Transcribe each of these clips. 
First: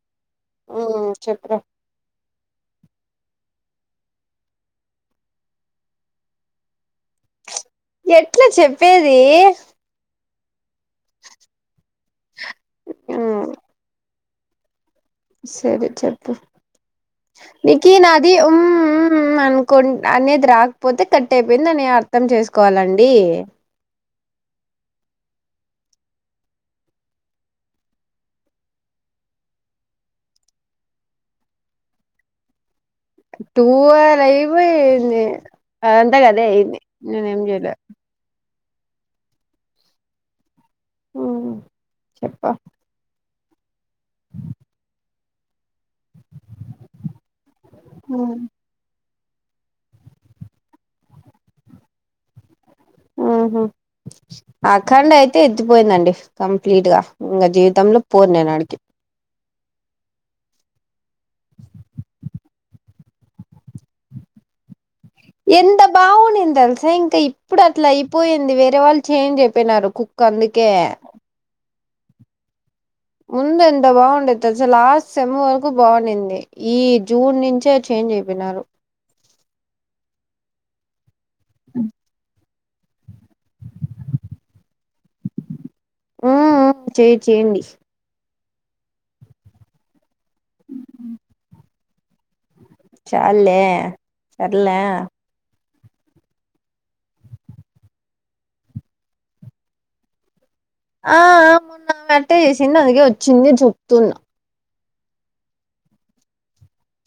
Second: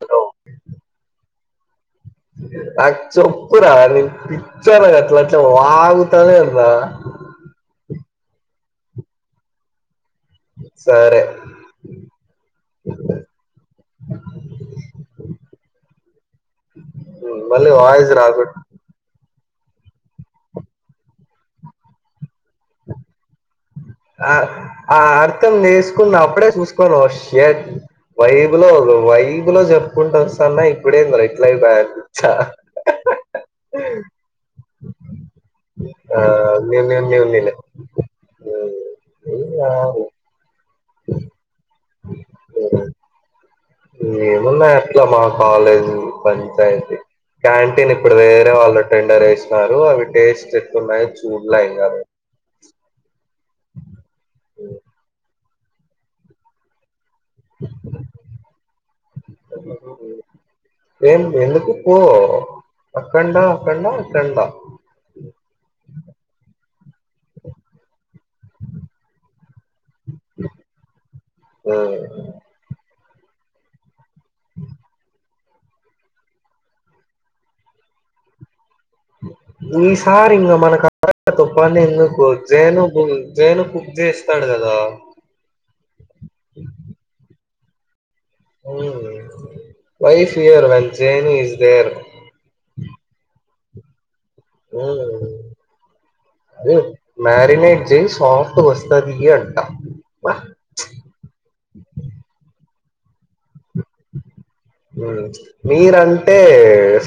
Hello. హ్మ్ చెప్పు. నాకు చెప్పురా నీ పిచ్చోని అట్లా అట్లా వాగుతానే ఉన్నా. ఎట్లా చెప్పేది. సరే. హ్మ్. సరే చెప్పు మళ్ళీ నీకీ వాయిస్ నాది హ్మ్ రాకూడదు హ్మ్. హ్మ్ హ్మ్ అనుకుంటా అనేది రాకపోతే కట్ అయిపోయింది నేను అర్థం చేసుకోవాలండి. ఆ ఆ అర్థం చేసుకున్నప్పుడే చూసుకోవాలి ఓ షేట్. వైబ్ లో ఒక వైబ్ లో చెప్పుకుంటా వస్తున్న ఇప్పుడేందిరా ఇట్లా అయిపాయే చ్చ. టూ లైవ్ అయిపోయింది అది అంత ఆ, అదే అయింది నేను ఏం చేయలే. హ్మ్ ఏం కాదు. చెప్పు. ఉహు. ఏమున్నా అట్లా మా కాలేజు. పంచాయతీ క్యాంటీన్ ఇప్పుడు వేరే వాళ్ళ. రెండర్ వేసినారు అవి టేస్ట్ ఎట్లా ఉన్నాయి చూడ్లే ఇగ. ఉహూ అఖండ అయితే ఎత్తిపోయిందండి కంప్లీట్ గా. ఇంగ జీవితంలో పోను ఆడికి. [unintelligible] ఏం ఎందుకు పో అఖండ అఖండ అఖండ. ఎంత బాగుండింది తెలుసా ఇంకా ఇప్పుడు అట్లా అయిపోయింది వేరే వాళ్ళు చేంజ్ అయిపోయినారు కు. కందుకే. హ్మ్. ముందు ఎంత బాగుండే తెలుసా లాస్ట్ సేమ్ వర. కు బాగుండింది ఈ జూన్ నుంచే చేంజ్ అయిపోయినారు. ఈసారి ఇంగ మనకు త [unintelligible] పని ఎందుకు. జేను కు జేను కుక్ చేస్తాడు కదా. ఉ చెయ్ చేయండి ఉ wife here when change is there చాల్లే సర్లే ఉ అ మ్యారినేట్ చెయ్ సాఫ్ట్గా వస్తాది అంటా ఆ ఆ మొన్న అట్టే చేసింది అందుకే వచ్చింది అని చెప్తున్నా ఉ మీరంటే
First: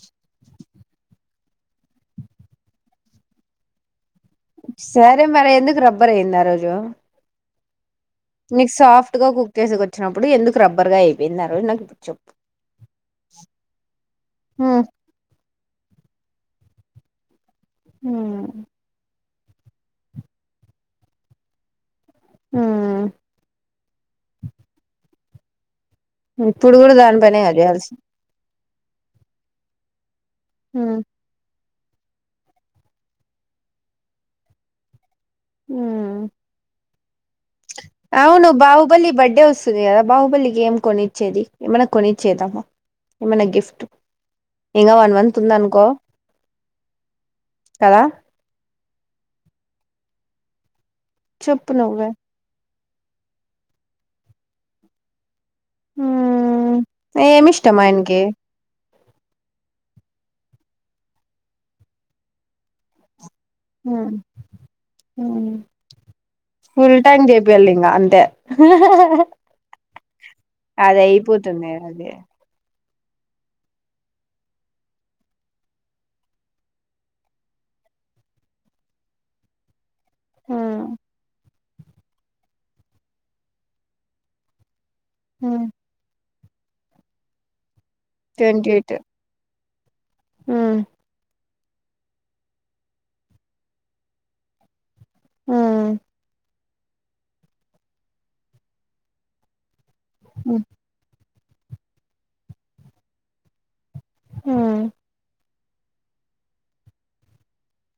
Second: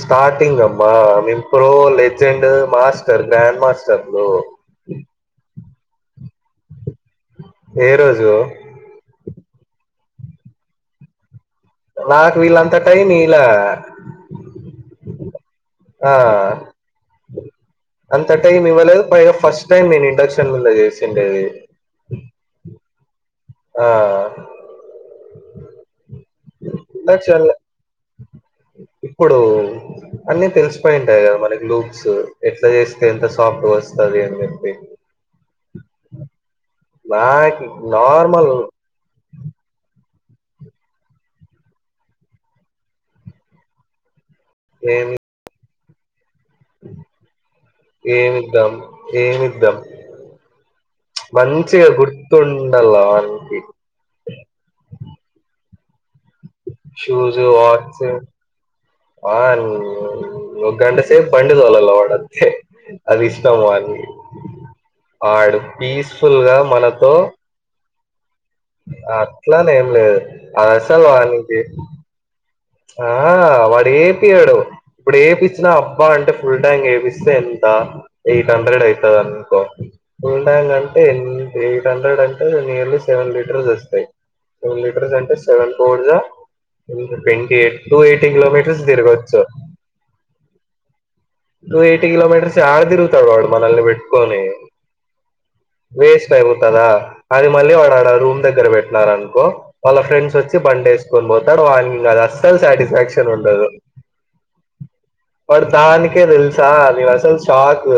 స్టార్టింగ్ అబ్బా మేం ప్రో లెజెండ్ మాస్ గ్రాండ్ మాస్టర్లు సరే మరి ఎందుకు రబ్బర్ అయ్యింది ఆ రోజు ఏ రోజు ఈ సాఫ్ట్ గా కుక్ చేసేకి వచ్చినప్పుడు ఎందుకు రబ్బర్ గా అయిపోయిన్నారు నాకు ఇప్పుడు చెప్పు నాకు వీళ్ళంతా టైమ్ ఈలా మ్మ్ ఆ అంత టైమ్ ఇవ్వలేదు పైగా ఫస్ టైమ్ నేను ఇండక్షన్లో చేసిండేది హ్మ్ ఆ ఇప్పుడు కూడా దానిపైనేగా ఇండక్షన్‌ల చేయాల్సి ఇప్పుడు అన్నీ మ్మ్ తెలిసిపోయింటాయి కదా మనకి లూప్సు ఎట్ల చేస్తే ఎంత సాఫ్ట్గా వస్తది అని చెప్పి ఉ బాయ్ అవును బావు బల్లి బర్త్డే వస్తుంది కదా బాహుబలికి ఏం కొనిచ్చేది ఏమన్నా కొనిచ్చేదామ్మా ఏమన్న గిఫ్ట్ ఇంకా వన్ ఏమి మంత్ ఉంది అనుకో ఏమిద్దాం ఏమిద్దం చెప్పు మంచిగా నువ్వే గుర్తుండల్ల ఊ ఏం ఇష్టం ఆయనకి వాన్ ఒక గంటసేపు బండి తోలల్ల వాడు అంతే అది ఇష్టము వానికి మ్మ్. మ్మ్. ఆడు పీస్ఫుల్ గా ఫుల్ మనతో టైం చేపియాలి ఇంకా అంతే ఆ అట్లా అని ఏం లేదు అది అస్సలు వానికి అయిపోతుంది అది ఆ వాడేపియడు ఇప్పుడు ఏపిచ్చినా అబ్బా అంటే ఫుల్ ట్యాంక్ ఏపిస్తే ఎంత ఎయిట్ హండ్రెడ్ అయితది అనుకో ఫుల్ ట్యాంక్ మ్మ్. అంటే ఎన్ ఎయిట్ హండ్రెడ్ అంటే నియర్లీ సెవెన్ లీటర్స్ వస్తాయి సెవెన్ లీటర్స్ అంటే మ్మ్. సెవెన్ ఫోర్ జా ట్వంటీ ఎయి టూ ఏయిటీ కిలోమీటర్స్ తిరగచ్చు ఉ టు ఎయిటీ కిలోమీటర్స్ ఆడ దిరుగుతాడు వాడు మనల్ని పెట్కొని మ్మ్. వేస్ట్ అయిపోతదా అది మళ్ళీ వాడు ఆడ రూమ్ దగ్గర పెట్టినారనుకో వాళ్ళ ఫ్రెండ్స్ వచ్చి మ్మ్. బండి వేసుకొని పోతాడు వాన్నీ అది అస్సలు సాటిస్ఫాక్షన్ ఉండదు హు పడు దానికే తెలుసా అది అసలు షాక్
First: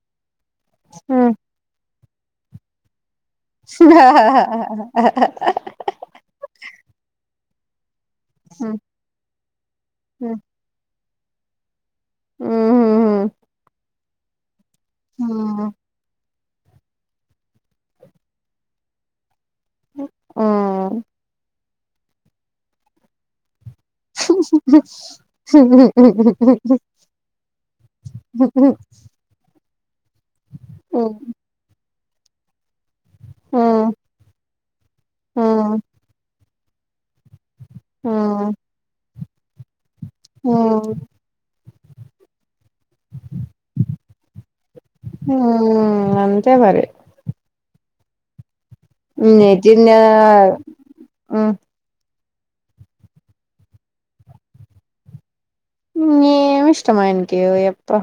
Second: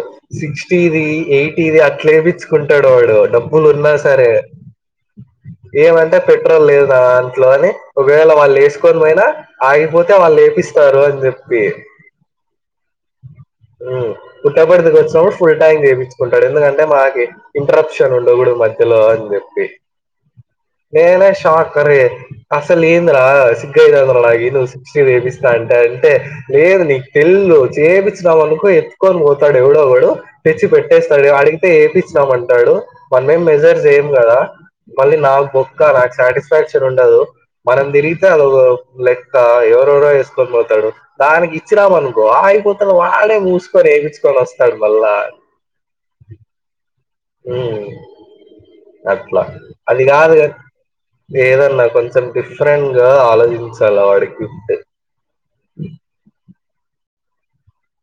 సిక్స్టీది మ్మ్. ఎయిటీది ఇది అట్ల ఎపిచ్చు కుంటాడు వాడు డబ్బు హా హా హా ఏమంటే పెట్రోల్ లేదు దాంట్లో అని ఒకవేళ వాళ్ళు మ్మ్. వేసుకొని పోయినా ఆగిపోతే మ్మ్. వాళ్ళు ప్పిస్తారు అని చెప్పి హు హు పుట్ట బడితేకొచ్చము ఫుల్ మ్మ్. ట్యాంక్ చేయించుకున్నాము ఇక్కడ ఎందుకంటే మాకి ఇంట్రప్షన్ ఉండ గుడి మధ్యలో అని చెప్పి మ్మ్. నేనా షాక్ అరే అసలు ఏంది రా అని నువ్వు సిక్టీ చేపిస్తా అంటే అంటే లేదు నీకు తెల్ చేపిస్త అనుకో ఎత్తుకొని పోతాడు ఎవడోవడు తెచ్చి మ్మ్. పెట్టేస్తాడు అడిగితే ఏపిచినాము అంటాడు మన ఏం మెజర్ మ్మ్. చేయం కదా మళ్ళీ నా బొక్క మ్మ్. నాకు సాటిస్ఫాక్షన్ ఉండదు మనం తిరిగితే మ్మ్. అదోక లెక్క ఎవరెవరో వేసుకొని మ్మ్. పోతారూ దానికి ఇచ్చినామ అనుకో ఆగిపోత వాడే మూసుకొని వేయిచ్చుకొని వస్తాడు మల్ల అంతే మారి ఉ అట్లా నెజిన్ అది కాదు ఏదన్నా కొంచెం డిఫరెంట్ గా ఆలోచించాలి వాడి క్విప్ట్ ఏమి ఇష్టము ఆయనకి నువ్వు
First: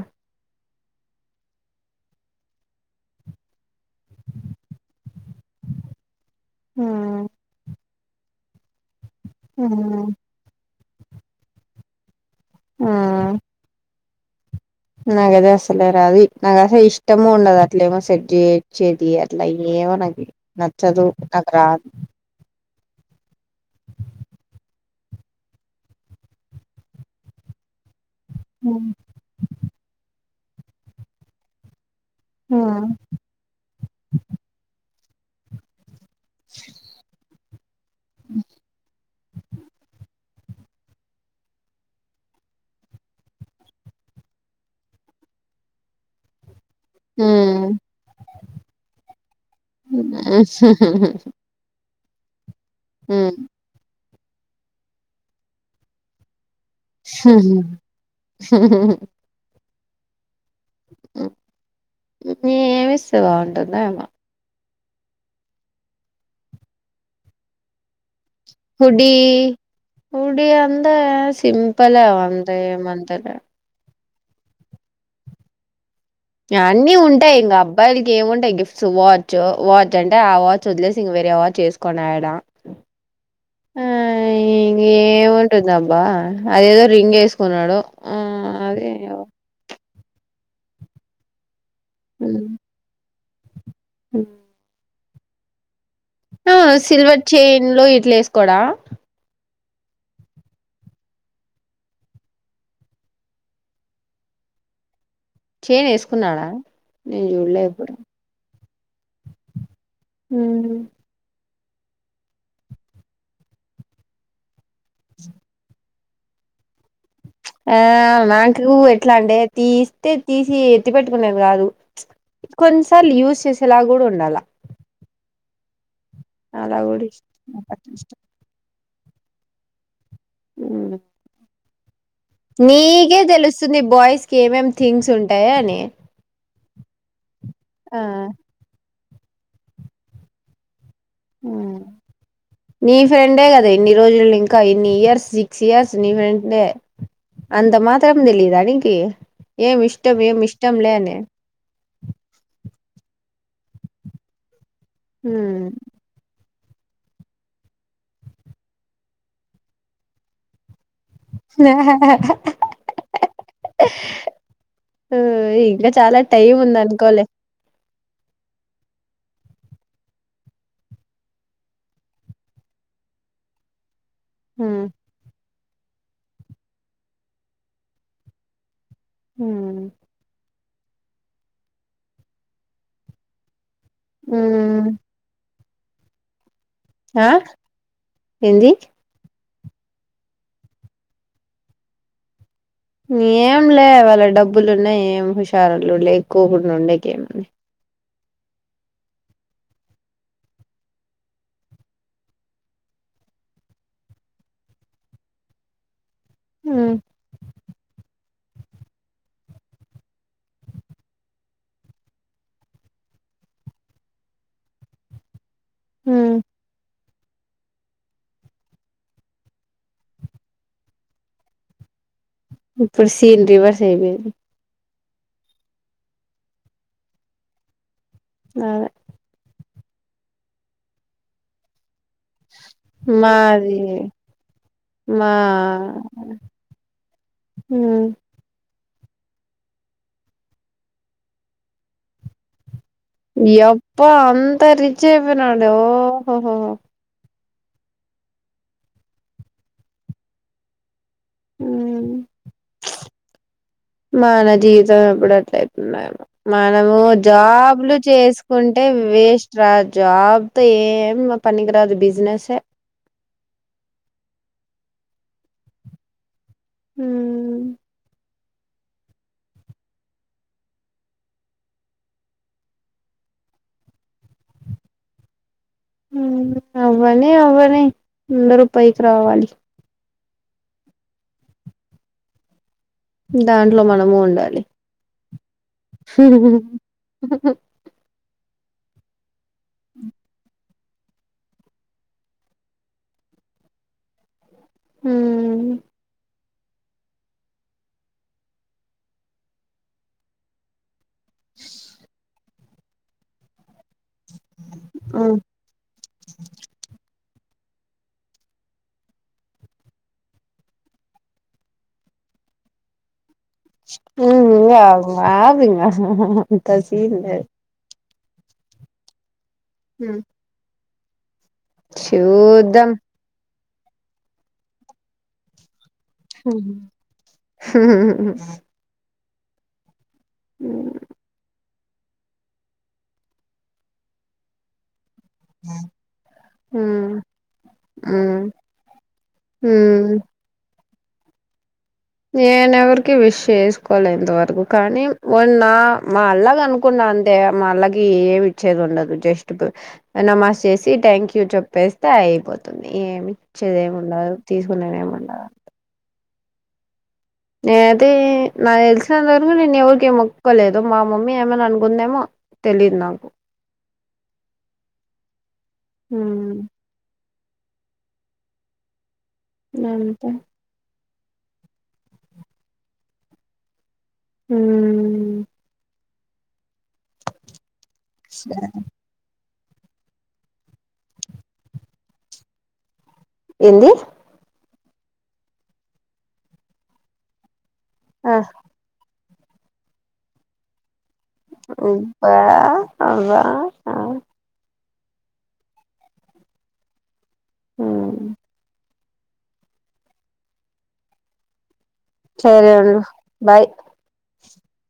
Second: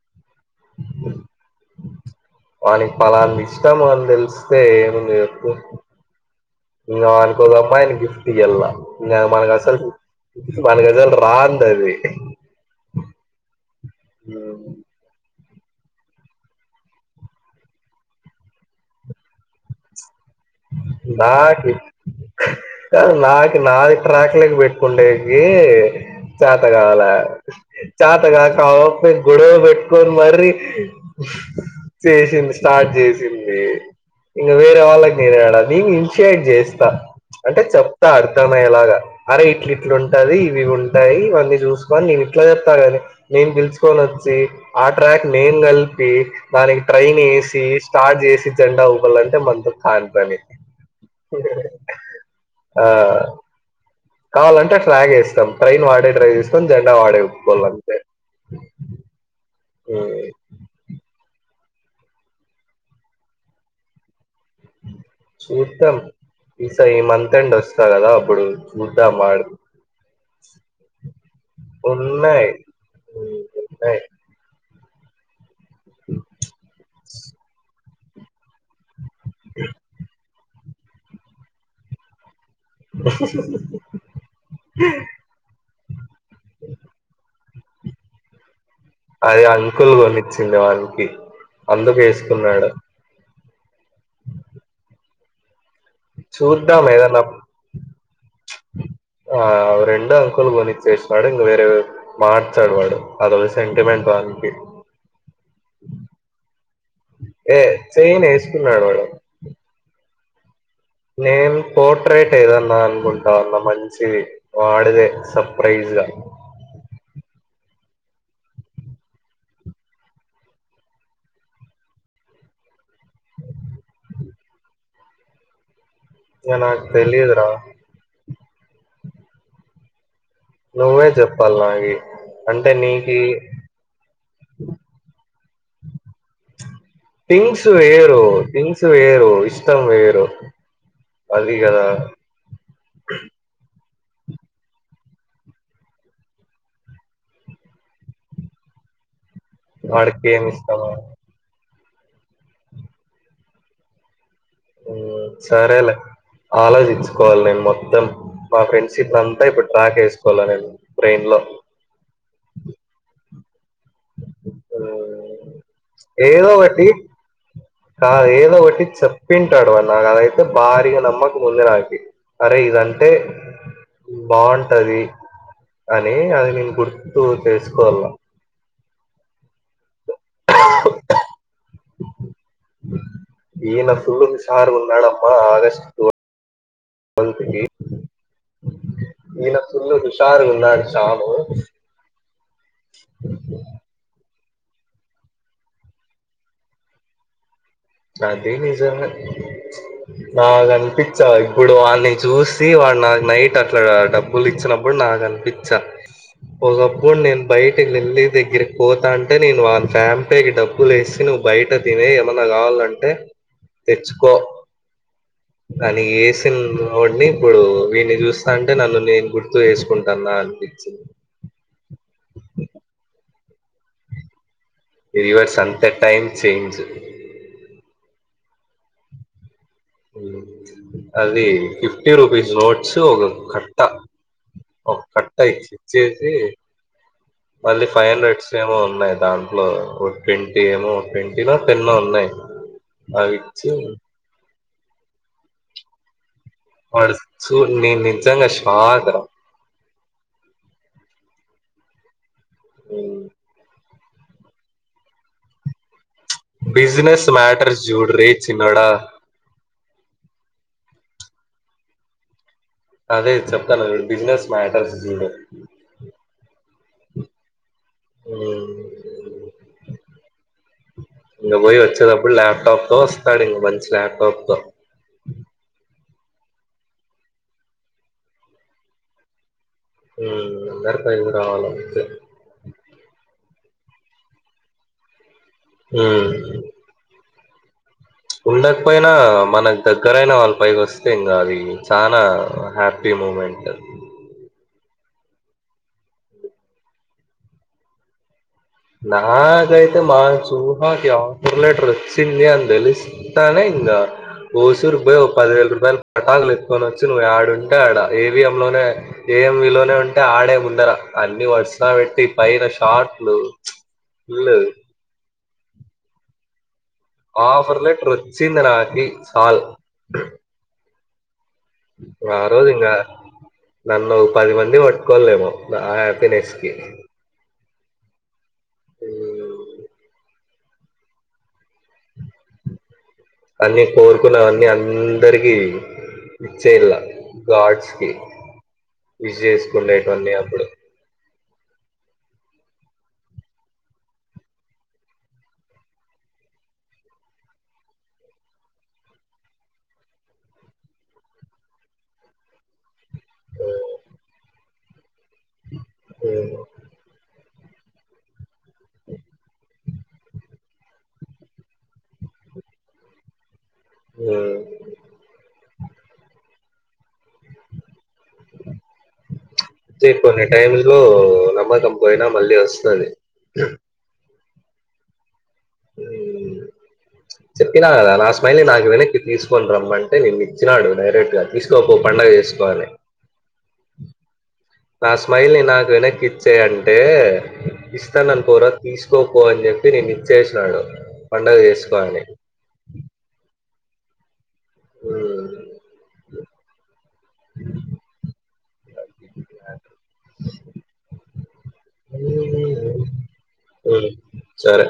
అని పాలల్ ఇష్టాం అని తెలిస్తే ఏమంది చెప్పు ఇంకా అనుకోద అమ్మా ఆయన గిఫ్ట్ ఇ ఎలా మనకసల్ మనకసల్ రాందది ఆ ఉ నాకు అది అసలే రాదు నాకు అసలు ఇష్టము ఉండదు అట్లే ఏమో సెట్ చేచ్చేది అట్లా అయ ఏమో నాకు నచ్చదు నాకు రాదు కాదు నాకు నాది ట్రాక్ లేకి పెట్టుకుంటేకి చాత కావల చాత గా కావపై గొడవ పెట్టుకొని మరీ చేసింది స్టార్ట్ చేసి ది ఇగా వేర వాళ్ళకి నేడా ప్రషియేట్ చేస్తా అంటే చెప్తా అర్థమయ్యేలాగా అరే ఇట్లు ఇట్లు ఉంటది ఇవి ఉంటాయి ఇవన్నీ చూసుకొని నేను ఇట్లా చెప్తా కాని నేను పిలుచుకొని వచ్చి ఆ ట్రాక్ నేను కలిపి దానికి ట్రైన్ ఏసి స్టార్ట్ చేసి జెండా ఊపల అంటే మందు హా హా హా ఆ కావాలంటే ట్రా్ చేస్తాం ట్రైన్ వాడే ట్రై చేసుకొని జెండా వాడే ఊపుకోవాలి అని హు హు ఆ ఏమిస్తే బాగుంటుందొ ఏమో చూద్దాం ఈస ఈ మంత్ అండ్ వస్తాది కదా అప్పుడు చూద్దాం వాడు ఉడి అందా సింపల్ ఉన్నాయి. అంద ఏమంతల ఉమ్, ఉ అన్నీ ఉంటాయి ఇంకా అబ్బాయిలకి ఏమింటాయి గిఫ్ట్స్ వాచ్ వాచ్ అంటే ఆ వా చదిలేసి ఇంగ వేరేవ చేసుకున్నాడా హ్మ్ ఉంటుందబ్బా అదేదో రింగ్ ఏసుకున్నాడు ఆ అదే ఇగా అది అంకులు గొనిచ్చింది వానికి అందుకు ఏసుకున్నాడు. ఉహ్ ఆ చూద్దాం ఏదన్నా సిల్వర్ చైన్ లో ఇట్లా ఏసుకోడా వావ్ రెండు అంకులు గొనిచ్చేసినడు ఇంగా వేరేవే మార్చాడు వాడు అదో సెంటిమెంట్ వానికి చైన్ ఏసుకున్నాడా నీన్ ఏ జుడలే ఏప్పుడు చైన్ ఏసుకున్నాడు వాడు. ఉహ్ నేన్ పోర్ట్రేట్ ఏదన్నా అనుకుంటాన్నా మంచిది. వాడిదే సర్ప్రైజగా ఆ నాకు ఎట్లా అంటే తీస్తే తీసి ఎత్తి పెట్టుకునేది కాదు. కొన్నిసార్లు యూస్ చేసేలాగ్ గూడా ఉండాలా అలా నీనక్ కూడా తెలియద్ ఇష్టం రా నాకు అట్ల ఇష్టం ఉమ్. నువ్వే జేప్పాల్ నాయి నీకే తెలుస్తుంది బాయ్స్ కి ఏమేమి థింగ్స్ ఉంటాయా అని థింగ్స్ ఆ వేరు థింగ్స్ వేరు ఇష్టం వేరు అది ఉమ్ కదా నీ ఫ్రెండే కదా ఇన్ని రోజులు ఇంకా ఇన్ని ఇయర్స్ సిక్స్ ఇయర్స్ నీ ఫ్రెండే అంత మాత్రం దేలీదా నీకి ఏమి ఇష్టం వాడికి ఏమి ఇష్టం ఇష్టమో లే అని ఉహ్ సరేలే ఆలోచించుకోవాలి నీన్ మొత్తం మా ఫ్రెండ్స్ చీప్ నతా ఇప్పుడు ట్రాక్ ఏసుకోవాలి నేను బ్రెయిన్ లో ఆ మ్మ్ ఉహ్ ఇంకా చాలా ఏదో టైం ఉంది ఒకటి అనుకోలే కాదు ఏదో ఒకట్టి చెప్పింటాడు వాడ్ నాకు అదైతే భారీగా నమ్మకం ఉంది నాకి అరే ఇదంటే ఉమ్ బావుటది అని అది నేను గుర్తు చేసుకోవాలా ఉహ్ ఆ ఇనా సుళుత్ షారుగా ఉమ్ ఉన్నాడమ్మా ఆగస్ట్ ఫో ఆ ఏంది. ఇనా పుల్ హుషారు ఉన్నాడు చాము ఏం లే వాళ్ళ డబ్బులు ఉన్నాయి ఏం హుషారులు లేక్కువకుడా ఉండేకే ఏమి నది నిజమే నాగ్ అనిపించా ఇప్పుడు వాడిని చూసి వాడు నా నైట్ అట్లాటబ్ ఉల్లి ఇచ్చినప్పుడు నాగ్ అనిపించా ఉమ్ ఒకప్పుడు నేను బయటకి వెళ్లి దగ్గరకి పోతా అంటే నేను ఆ ఫ్యాంపేకి డబ్బులు వేసి నువ్వు బయట తినే ఏమన్నా గావాలన్ అంటే తెచ్చుకో కానీ ఉమ్ ఏసీల్లో ఓడ్ని ఇప్పుడు వీని జూస్తా ఉంటే నన్ను నేను గుర్తు జేసుకుంటాన్నా అనిపించింది. ఇప్పుడు సీన్ రివర్స్ అయిబెన్ రీవర్స్ అంత టైమ్ చేంజ్ దాదే ఉహ్ అది ఫిఫ్టీ రుపీస్ నోట్ సో ఓగ్ మాది కట్ట ఒక కట్ట ఒక మా కట్ట ఇచ్చి ఇచ్చేసి. మళ్ళీ ఫైవ్ హండ్రెస్ దేమో ఉన్నాయ్ దాంట్లో ఒక ట్వంటీ ఏమో ట్వంటీనో టెన్ ఓ ఉన్నాయ్. ఎప్ప అంత రిచ్ అయిపోయినాడు ఓహోహోహో వాడు చూ నేను నిజంగా షాక్రా మ్ మ్ మా నా జీవితం ఎప్పుడు అట్లయితుందో ఏమో మనము బిజినెస్ మ్యాటర్స్ జాబ్లు చూడు రే చేసుకుంటే చిన్నోడా వేస్ట్ రా జాబ్తో ఏం పనికిరాదు బిజినెస్సే అదే చెప్తాన్నాను బిజినెస్ మ్యాటర్స్ జీరో అ ఇంగ పోయి వచ్చదప్పుడు ల్యాప్టాప్తో వస్తాడు ఇంగ మంచి లాప్టాప్తో మ్ అవ్వని అవ్వని అందరూ పైకి రావాలి మ్ అందరూ పైకి రావాలా అంతే దాంట్లో మనము ఉండాలి ఉమ్. [unintelligible] ఉండకపోయినా మనకు దగ్గరయినా వాళ్ళ పైకి వస్ ఇంగా అది చాలా హ్యాపీ మూమెంట్ హ్మ్ నాకైతే మా చూహాకి ఆఫర్ లెటర్ వచ్చింది అని తెలిస్తే తానె ఇంగ ఊసురుబ్బయ్ ఒ పదివేల రూపాయల్ పటాకులు ఎతుకొనొచ్చి నువ్వు యాడుంటే ఆడా ఏవిఎం లోనే ఏ ఎం వీ లోనే ఉంటే ఆడే ముందర అన్ని వర్సగ వెట్టి పైన షార్ట్లు ఉ ఫుల్ ఇంగ ఆగింగా హ్హ్హ్హ్ అంత సీన్ లె ఆఫర్ లెట్ర్ ఒచ్చింది నాకి సాల్ హ్మ్ రా రోజ్ చూద్దాం ఇంగా నన్ను పది మంది పట్టుకోల్లేమో దాయెబ్ హుహు హ్హ్హ్హ్ [unintelligible] [unintelligible] మ్ అన్నీ కోరుకున్నావన్నీ అన్ దరికి ఇచ్చ ఇల్లా మ్మ్ గాడ్స్కి మ్మ్ ఇజేష్కుండేటువన్ని అప్పుడు నేనెవరికి విష్ చేసుకోలే ఇంతవరకు కానీ వాన్ నా మాల్లాగను కున్నా అంతే మళ్ళగీ ఏమిచ్చేదుండదు జస్ట్ తొ అ నమాజ్ చేసి థ్యాంక్ యూ చెప్పేస్తే అయిపోత్ తుంది ఏమి ఇచ్చేదేముండదు తీసుకునేదేముండదు ఏమో నేనాతే నాక్ తెలిసినంతవొరకు నిన్ ఎవరికీ మొక్ ఒక్కలేదు మా మమ్మీ ఏమన్నా అనుకుందేమో తెలిద్ నాకు యు మ్ అంతే చెప్పున్నే టైమ్ లో నమ్మకం పోయినా మళ్ళీ ఒస్తాది హుమ్ చెప్పినాగద నా స్మైల్ ని నాకు వెనె తి తీసుకని రమ్మంటే నిన్నిచ్చినాడు డైరెక్ట్గా తీసుకోపో పండగ జేస్కో అని ఏంది నా స్మైల్ ని నాకు వెనక్కి ఇచ్చేయి అంటే ఆ ఇస్తానన్ పోరా తీసుకోపో అని జెప్పి నిన్న ఇచ్చేసి నాడు పండగ జేస్కో అని అవ్వా ఉమ్ ఉమ్ అయే సరే అన్నా బాయ్ ఉమ్ సరే